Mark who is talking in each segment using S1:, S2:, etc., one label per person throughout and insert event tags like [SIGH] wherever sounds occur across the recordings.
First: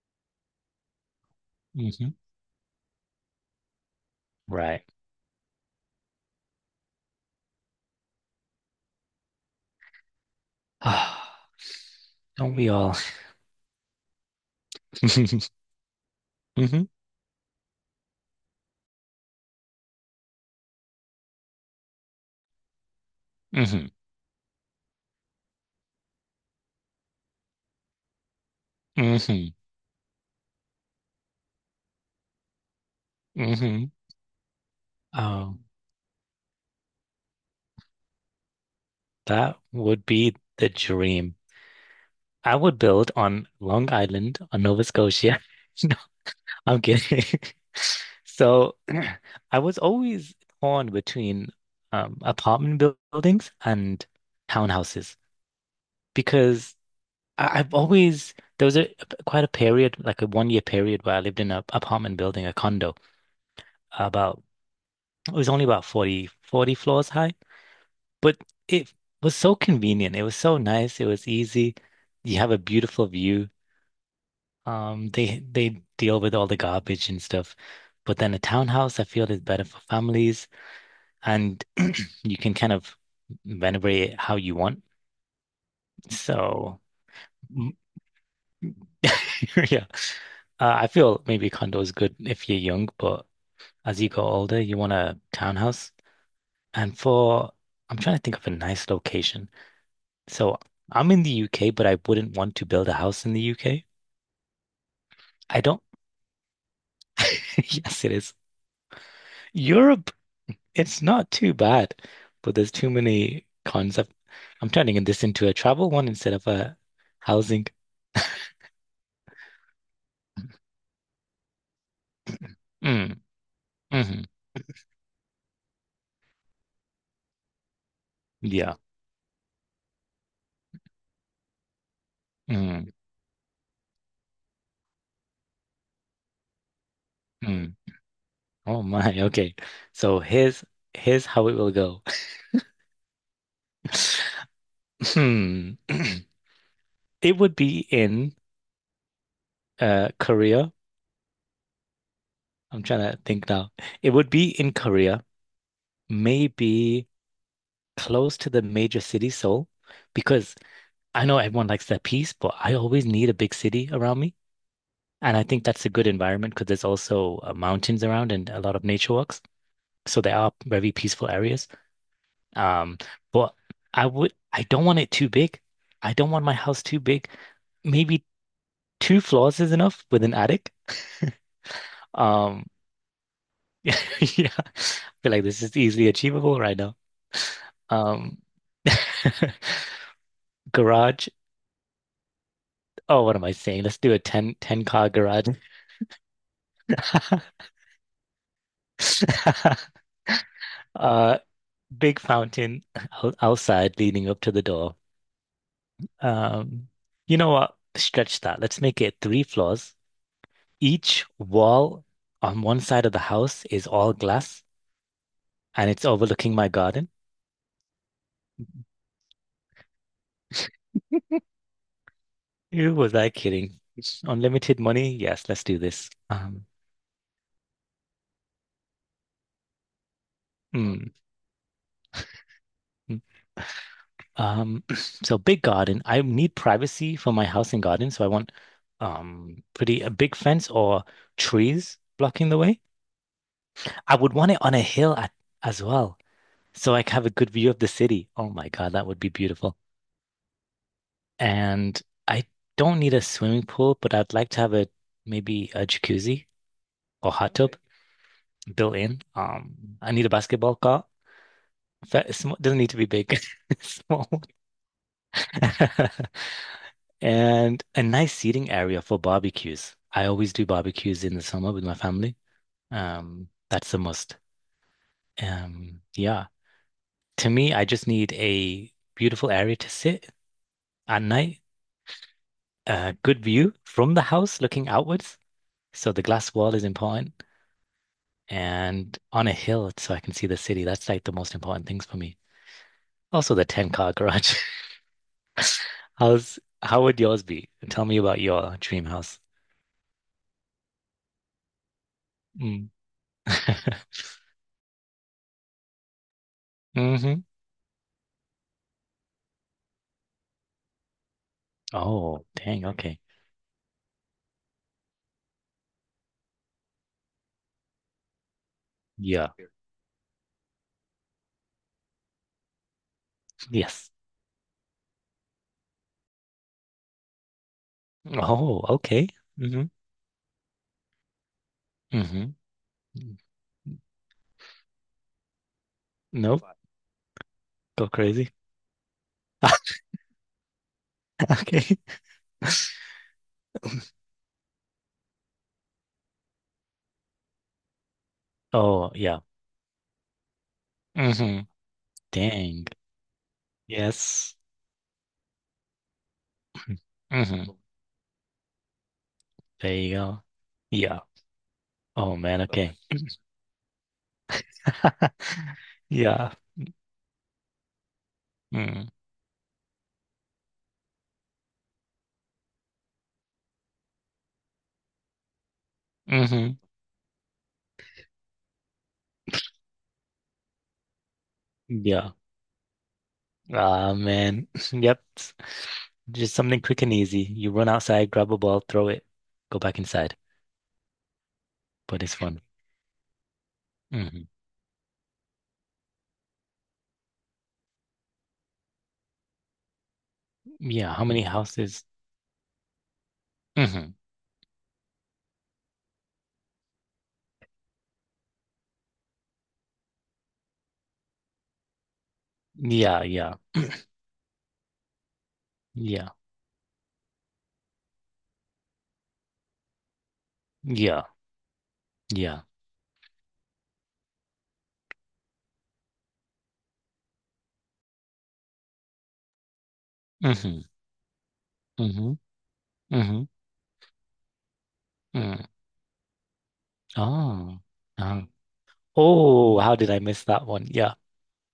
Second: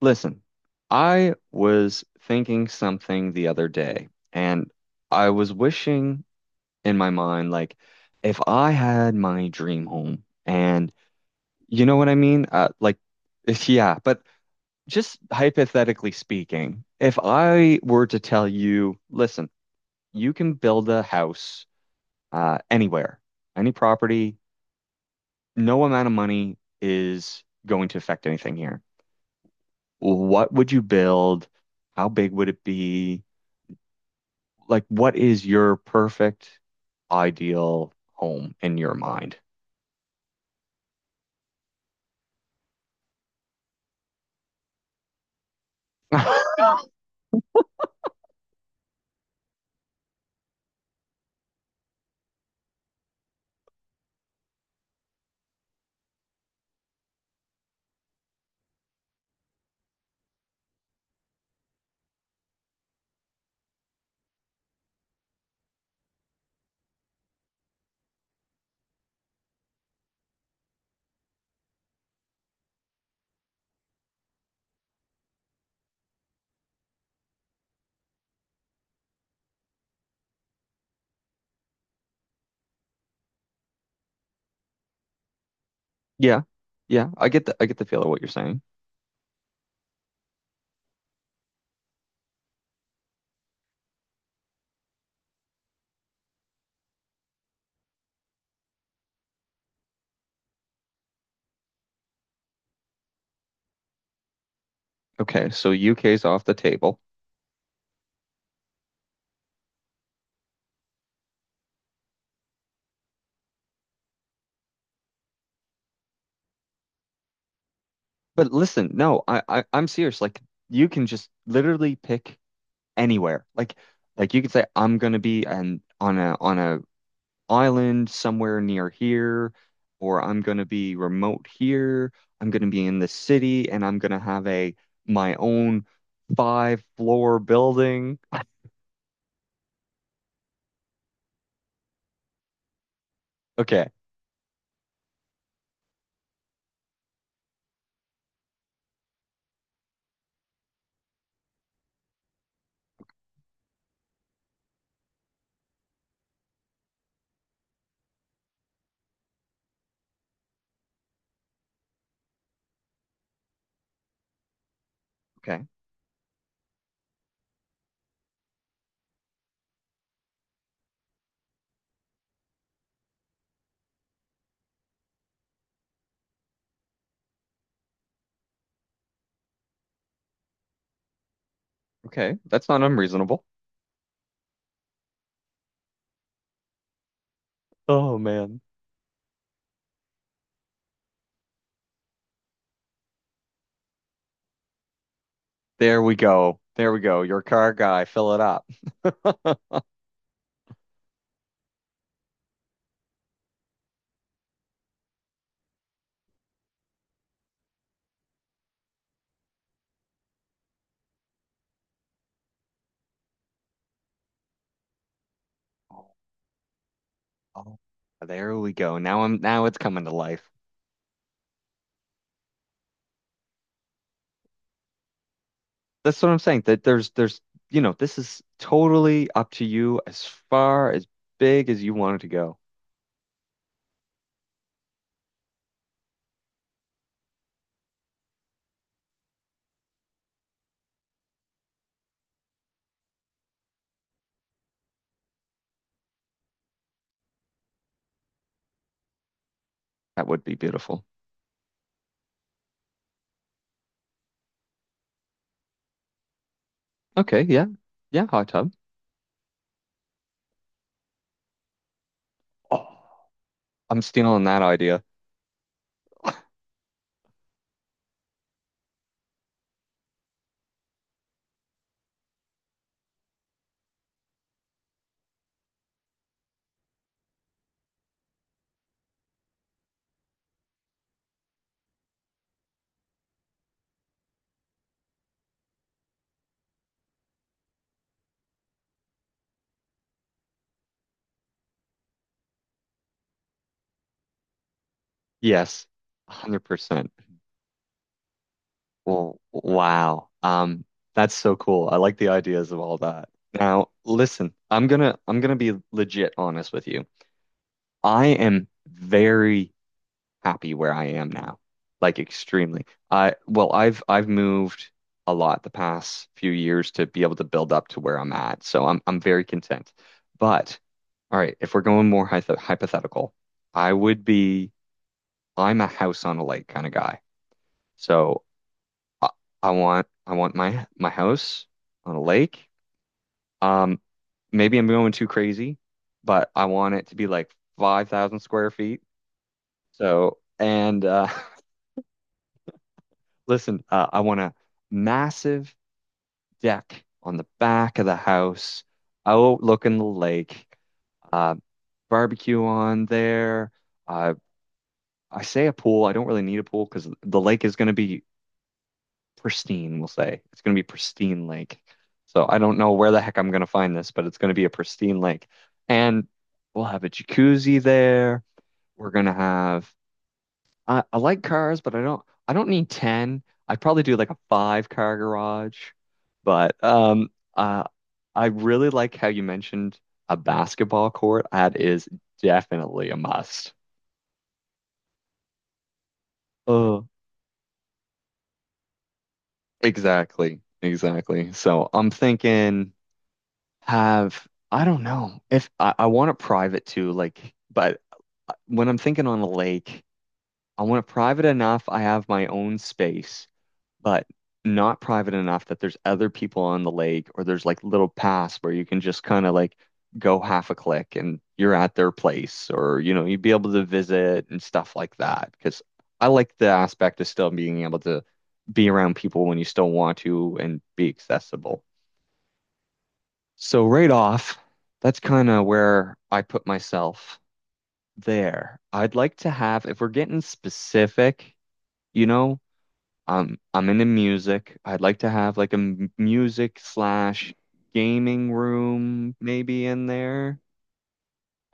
S1: Listen, I was
S2: Hmm.
S1: thinking something the other day, and
S2: Right.
S1: I was wishing in my mind, like, if I had my dream home,
S2: [SIGHS]
S1: and
S2: Don't
S1: you know what I mean?
S2: we all?
S1: [LAUGHS] If, yeah, but just
S2: [LAUGHS] Hmm.
S1: hypothetically speaking, if I were to tell you, listen, you can build a house anywhere, any
S2: Hmm.
S1: property, no amount of money is going to affect anything here.
S2: Hmm.
S1: What would you build? How big would it be?
S2: Hmm.
S1: Like what is
S2: Oh,
S1: your perfect ideal home in your mind?
S2: that would be the dream. I would build on Long Island, on Nova Scotia. [LAUGHS] No,
S1: [LAUGHS]
S2: I'm kidding. [LAUGHS] So, [CLEARS THROAT] I was always torn between buildings and townhouses because I I've always there was a quite a period, like a one year period, where I lived in an apartment building, a condo, about it was only about forty floors high, but it was so convenient. It was so nice. It was easy. You have a beautiful view. They deal with all the garbage and stuff. But then a townhouse, I feel, is better for families and [CLEARS THROAT] you can kind of renovate it how you want.
S1: Yeah.
S2: So,
S1: Yeah, I
S2: mm,
S1: get the feel of what you're saying.
S2: [LAUGHS] yeah, I feel maybe condo is good if you're young, but as you go older, you want a townhouse. And for, I'm trying to think of a nice location. So I'm in the UK, but I wouldn't want to build a house in the UK.
S1: Okay,
S2: I
S1: so
S2: don't.
S1: UK's off the table.
S2: [LAUGHS] Yes, it is. Europe, it's not too bad, but there's too many cons. I'm turning this into a travel one instead of a housing.
S1: But listen, no, I'm serious. Like you can just literally pick
S2: Mm,
S1: anywhere.
S2: hmm,
S1: Like you could say I'm gonna be an on a island somewhere
S2: yeah.
S1: near here, or I'm gonna be remote here. I'm gonna be
S2: Mm,
S1: in the city, and I'm gonna have a my own five floor
S2: mm.
S1: building. [LAUGHS]
S2: Oh my. Okay. So here's how it will go.
S1: Okay.
S2: [LAUGHS] Hmm. [CLEARS THROAT] It would be in Korea. I'm trying to think now. It would be in Korea, maybe, close to the major city, Seoul, because I know everyone likes that peace, but I always need a big city around me. And I think
S1: Okay.
S2: that's a good environment because there's also mountains around and a lot of nature walks. So there are very peaceful areas. Um, but I don't want it too big. I don't want my house too big. Maybe two floors is enough with an attic. [LAUGHS]
S1: Okay.
S2: Um,
S1: That's not unreasonable.
S2: [LAUGHS] yeah, I feel like this is easily achievable right now.
S1: Oh
S2: Um,
S1: man.
S2: [LAUGHS] garage Oh, what am I saying? Let's do a ten car garage.
S1: There we go. There we go. Your car guy, fill it up. [LAUGHS]
S2: [LAUGHS] Uh, big fountain outside leading up to the door. Um, you know what? Stretch that. Let's make it three floors. Each wall on one side of the house is all glass and it's
S1: Oh,
S2: overlooking my garden.
S1: oh, there we go. Now it's coming to life.
S2: Who was I kidding? It's unlimited money? Yes, let's do this.
S1: That's what I'm saying.
S2: Um,
S1: That there's you know, this is totally up to you as far as
S2: mm,
S1: big as you wanted to go.
S2: mm. Um, [CLEARS THROAT] so big garden. I need privacy for my house and garden, so I want pretty a big fence or trees blocking the way. I would want it on a hill at, as well, so I can have a good view of the city. Oh my God, that would be beautiful.
S1: That would be beautiful.
S2: And I don't need a swimming pool, but I'd like to have a maybe a jacuzzi or
S1: Okay,
S2: hot
S1: yeah.
S2: tub
S1: Yeah, hot tub.
S2: built in. I need a basketball court.
S1: [GASPS]
S2: Doesn't
S1: Oh,
S2: need to be big, [LAUGHS]
S1: I'm
S2: small.
S1: stealing that idea.
S2: [LAUGHS]
S1: [LAUGHS]
S2: And a nice seating area for barbecues. I always do barbecues in the summer with my family. That's the must. Yeah. To me, I just need a beautiful area to sit at night, a good view from the house looking outwards. So the glass wall is important, and on a hill so I can see the city. That's like the most important things for me. Also, the 10 car garage.
S1: Yes,
S2: [LAUGHS] How
S1: 100%.
S2: would yours be? Tell me about your dream
S1: Well,
S2: house.
S1: wow. That's so cool. I like the ideas of
S2: Mm.
S1: all that. Now,
S2: [LAUGHS]
S1: listen, I'm gonna be legit honest with you.
S2: Hmm.
S1: I am very happy where I am now. Like
S2: Oh,
S1: extremely.
S2: dang. Okay.
S1: I well, I've moved a lot the past few years to be able to build up to where I'm at. So I'm very
S2: Yeah.
S1: content. But all right, if we're going more hypothetical, I
S2: Yes.
S1: would be I'm a house on a lake kind of guy. So
S2: Oh,
S1: I,
S2: okay. Mm-hmm.
S1: I want my house on a
S2: Mm-hmm.
S1: lake. Um, maybe I'm going too crazy, but
S2: Nope.
S1: I want it to be like
S2: Go
S1: 5,000
S2: crazy.
S1: square feet.
S2: [LAUGHS]
S1: So, and
S2: Okay.
S1: [LAUGHS] listen, I want a massive deck on the back of the house,
S2: Oh, yeah.
S1: overlooking the lake, uh,
S2: Mm-hmm.
S1: barbecue
S2: Dang.
S1: on there. Uh,
S2: Yes.
S1: I say a pool. I don't really need a pool because the lake
S2: Mm-hmm.
S1: is going to be
S2: There
S1: pristine, we'll
S2: you
S1: say.
S2: go.
S1: It's going to be
S2: Yeah.
S1: pristine lake.
S2: Oh
S1: So I
S2: man,
S1: don't know
S2: okay.
S1: where the heck I'm going to find this, but it's going to be a pristine lake.
S2: [LAUGHS]
S1: And
S2: Yeah.
S1: we'll have a jacuzzi there.
S2: Mm.
S1: We're going to have I like cars, but I don't need 10. I'd probably do like a five car garage. But
S2: Hmm.
S1: um uh I really like how you mentioned a basketball court. That is
S2: Yeah.
S1: definitely a must.
S2: Ah man. [LAUGHS] Yep. Just something quick
S1: Oh,
S2: and easy. You run outside, grab a ball, throw it, go back inside.
S1: exactly. Exactly. So I'm
S2: But it's fun.
S1: thinking
S2: Hmm.
S1: have I don't know if I want it private too, but when I'm thinking on a lake, I want it
S2: Yeah. How many
S1: private enough I
S2: houses?
S1: have my own space,
S2: Hmm.
S1: but not private enough that there's other people on the lake or there's like little paths where you can just kind of like go half a click and you're at their place, or you
S2: Yeah,
S1: know you'd be
S2: yeah.
S1: able to visit and stuff like that because I
S2: Yeah.
S1: like the aspect of still being able to be around people when you still want to and be
S2: Yeah.
S1: accessible.
S2: Yeah.
S1: So right off, that's kind of where I put myself there. I'd like to have, if we're getting
S2: Mm-hmm.
S1: specific, you
S2: Mm-hmm.
S1: know,
S2: Mm-hmm.
S1: I'm into music. I'd like to have
S2: Mm.
S1: like a music slash
S2: Oh. Oh.
S1: gaming room
S2: Oh,
S1: maybe
S2: how
S1: in
S2: did I miss
S1: there.
S2: that one? Yeah.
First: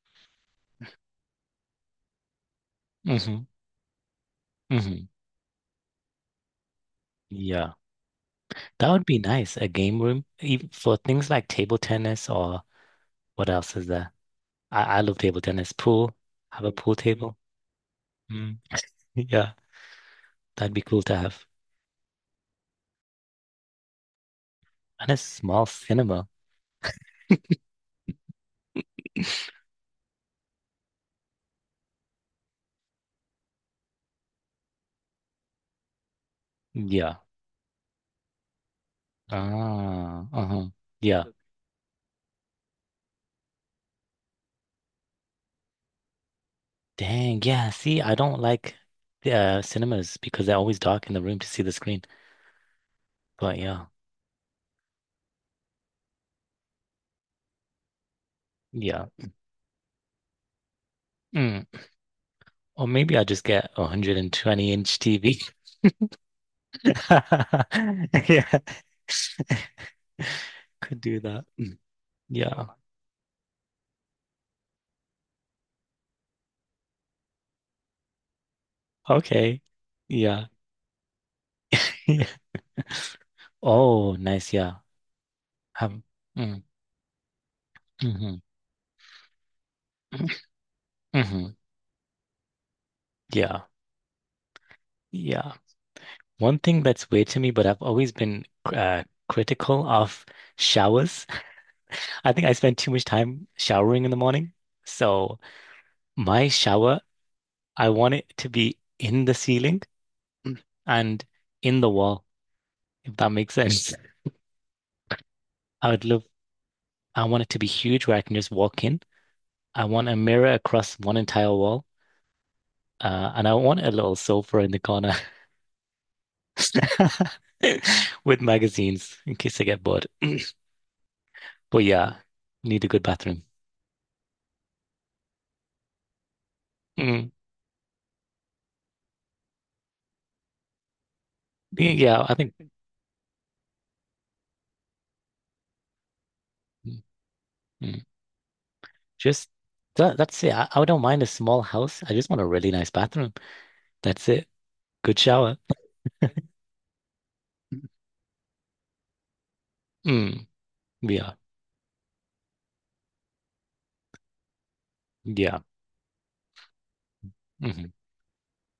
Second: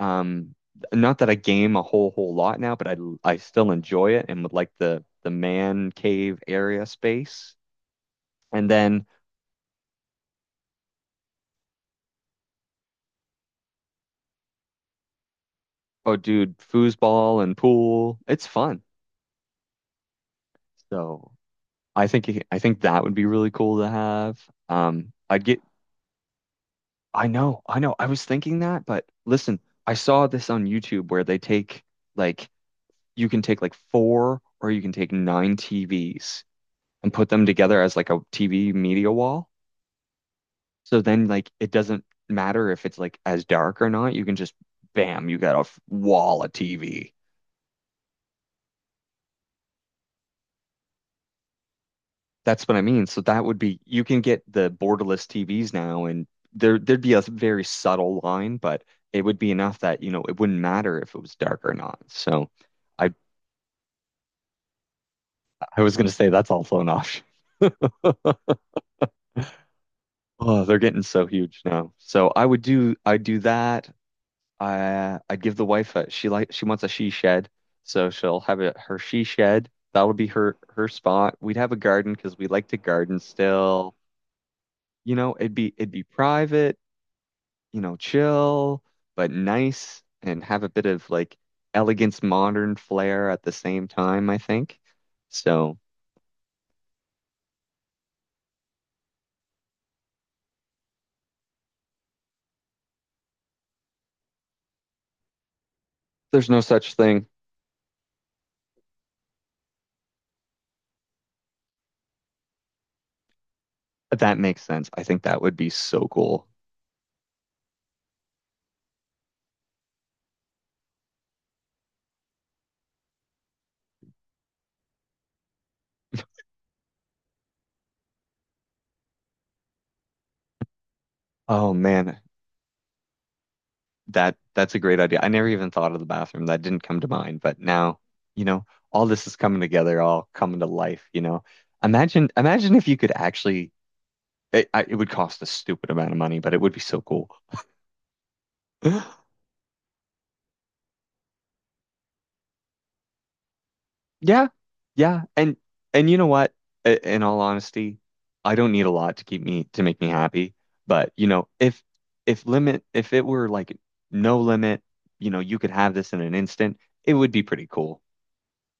S1: Um, not that I game a whole lot now, but I
S2: Mm-hmm.
S1: still enjoy it and would like the
S2: Mm-hmm.
S1: man cave area space.
S2: Yeah.
S1: And
S2: That would
S1: then,
S2: be nice. A game room even for things like table tennis or what else is there? I love table tennis. Pool.
S1: oh dude,
S2: Have a pool table.
S1: foosball and pool, it's
S2: Mm.
S1: fun.
S2: [LAUGHS] Yeah. That'd be cool to
S1: So.
S2: have.
S1: I think that would be really cool to have.
S2: And a
S1: I'd get
S2: small cinema.
S1: I know, I know. I was thinking that, but listen, I saw this on YouTube where they take like you can take like four or you can take nine TVs and
S2: Yeah.
S1: put them together as like a TV media wall.
S2: Ah. Uh-huh.
S1: So
S2: Yeah.
S1: then like it doesn't matter if it's like as dark or not. You can just bam, you got a wall of TV.
S2: Dang, yeah. See, I don't like cinemas because they're always dark in the room to see the screen.
S1: That's what I mean. So that would
S2: But
S1: be
S2: yeah,
S1: you can get the borderless TVs now, and there'd be a very subtle line, but
S2: yeah.
S1: it would be enough that, you know, it wouldn't matter if it was dark
S2: Mm.
S1: or not. So
S2: Or
S1: I
S2: maybe I just get a 120 inch TV.
S1: I was gonna say that's also an option. [LAUGHS]
S2: [LAUGHS] Yeah.
S1: Oh,
S2: [LAUGHS]
S1: they're
S2: Could
S1: getting
S2: do
S1: so
S2: that.
S1: huge
S2: Mm.
S1: now. So
S2: Yeah.
S1: I'd do that. I I'd give the wife a she like she wants a she shed, so she'll have a her she
S2: Okay.
S1: shed. That would be
S2: Yeah.
S1: her spot. We'd have a garden because we
S2: [LAUGHS]
S1: like to garden still.
S2: Oh, nice. Yeah.
S1: You know, it'd be
S2: Um, mm,
S1: private. You know,
S2: hmm.
S1: chill but nice and have a bit of like
S2: Hmm.
S1: elegance modern flair
S2: [CLEARS THROAT]
S1: at the
S2: Yeah.
S1: same time, I think.
S2: Yeah.
S1: So
S2: One thing that's weird to me, but I've always been critical of showers. I think I spend too much time showering in the morning. So my
S1: there's no such
S2: shower,
S1: thing.
S2: I want it to be in the ceiling and in the wall, if that makes sense.
S1: That makes sense. I think that would be
S2: I would
S1: so
S2: love,
S1: cool.
S2: I want it to be huge where I can just walk in. I want a mirror across one entire wall. And I want a little sofa in the corner [LAUGHS] with magazines in case I get bored.
S1: Oh
S2: But yeah,
S1: man,
S2: need a good bathroom.
S1: that that's a great idea. I never even thought of the bathroom. That didn't come to
S2: Mm,
S1: mind, but now, you know, all this is coming together, all coming to life, you know.
S2: yeah, I think
S1: Imagine if you could actually it would cost a stupid amount of money, but it would be so
S2: mm,
S1: cool.
S2: mm,
S1: [LAUGHS] [GASPS]
S2: just that's it. I don't mind a small house. I just want a really nice bathroom. That's
S1: Yeah,
S2: it. Good
S1: yeah,
S2: shower.
S1: and you know what? In all honesty, I don't need a lot to make me
S2: Mm.
S1: happy. But you
S2: Yeah.
S1: know, if limit if it were like no limit, you know, you
S2: Yeah.
S1: could have this in an instant, it would be pretty
S2: Hmm.
S1: cool.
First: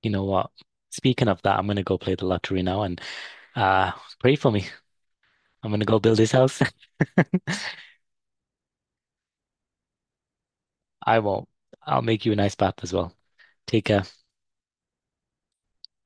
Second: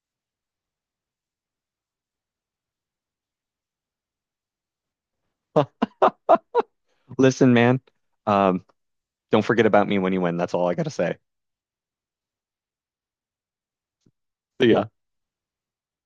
S2: You know what? Speaking of that, I'm gonna go play the lottery now and uh pray for me. I'm
S1: [LAUGHS]
S2: gonna go build this house. [LAUGHS]
S1: Listen, man, um, don't forget about me when you win. That's all I gotta say.
S2: I won't. I'll make you a nice bath as well. Take care.
S1: See ya.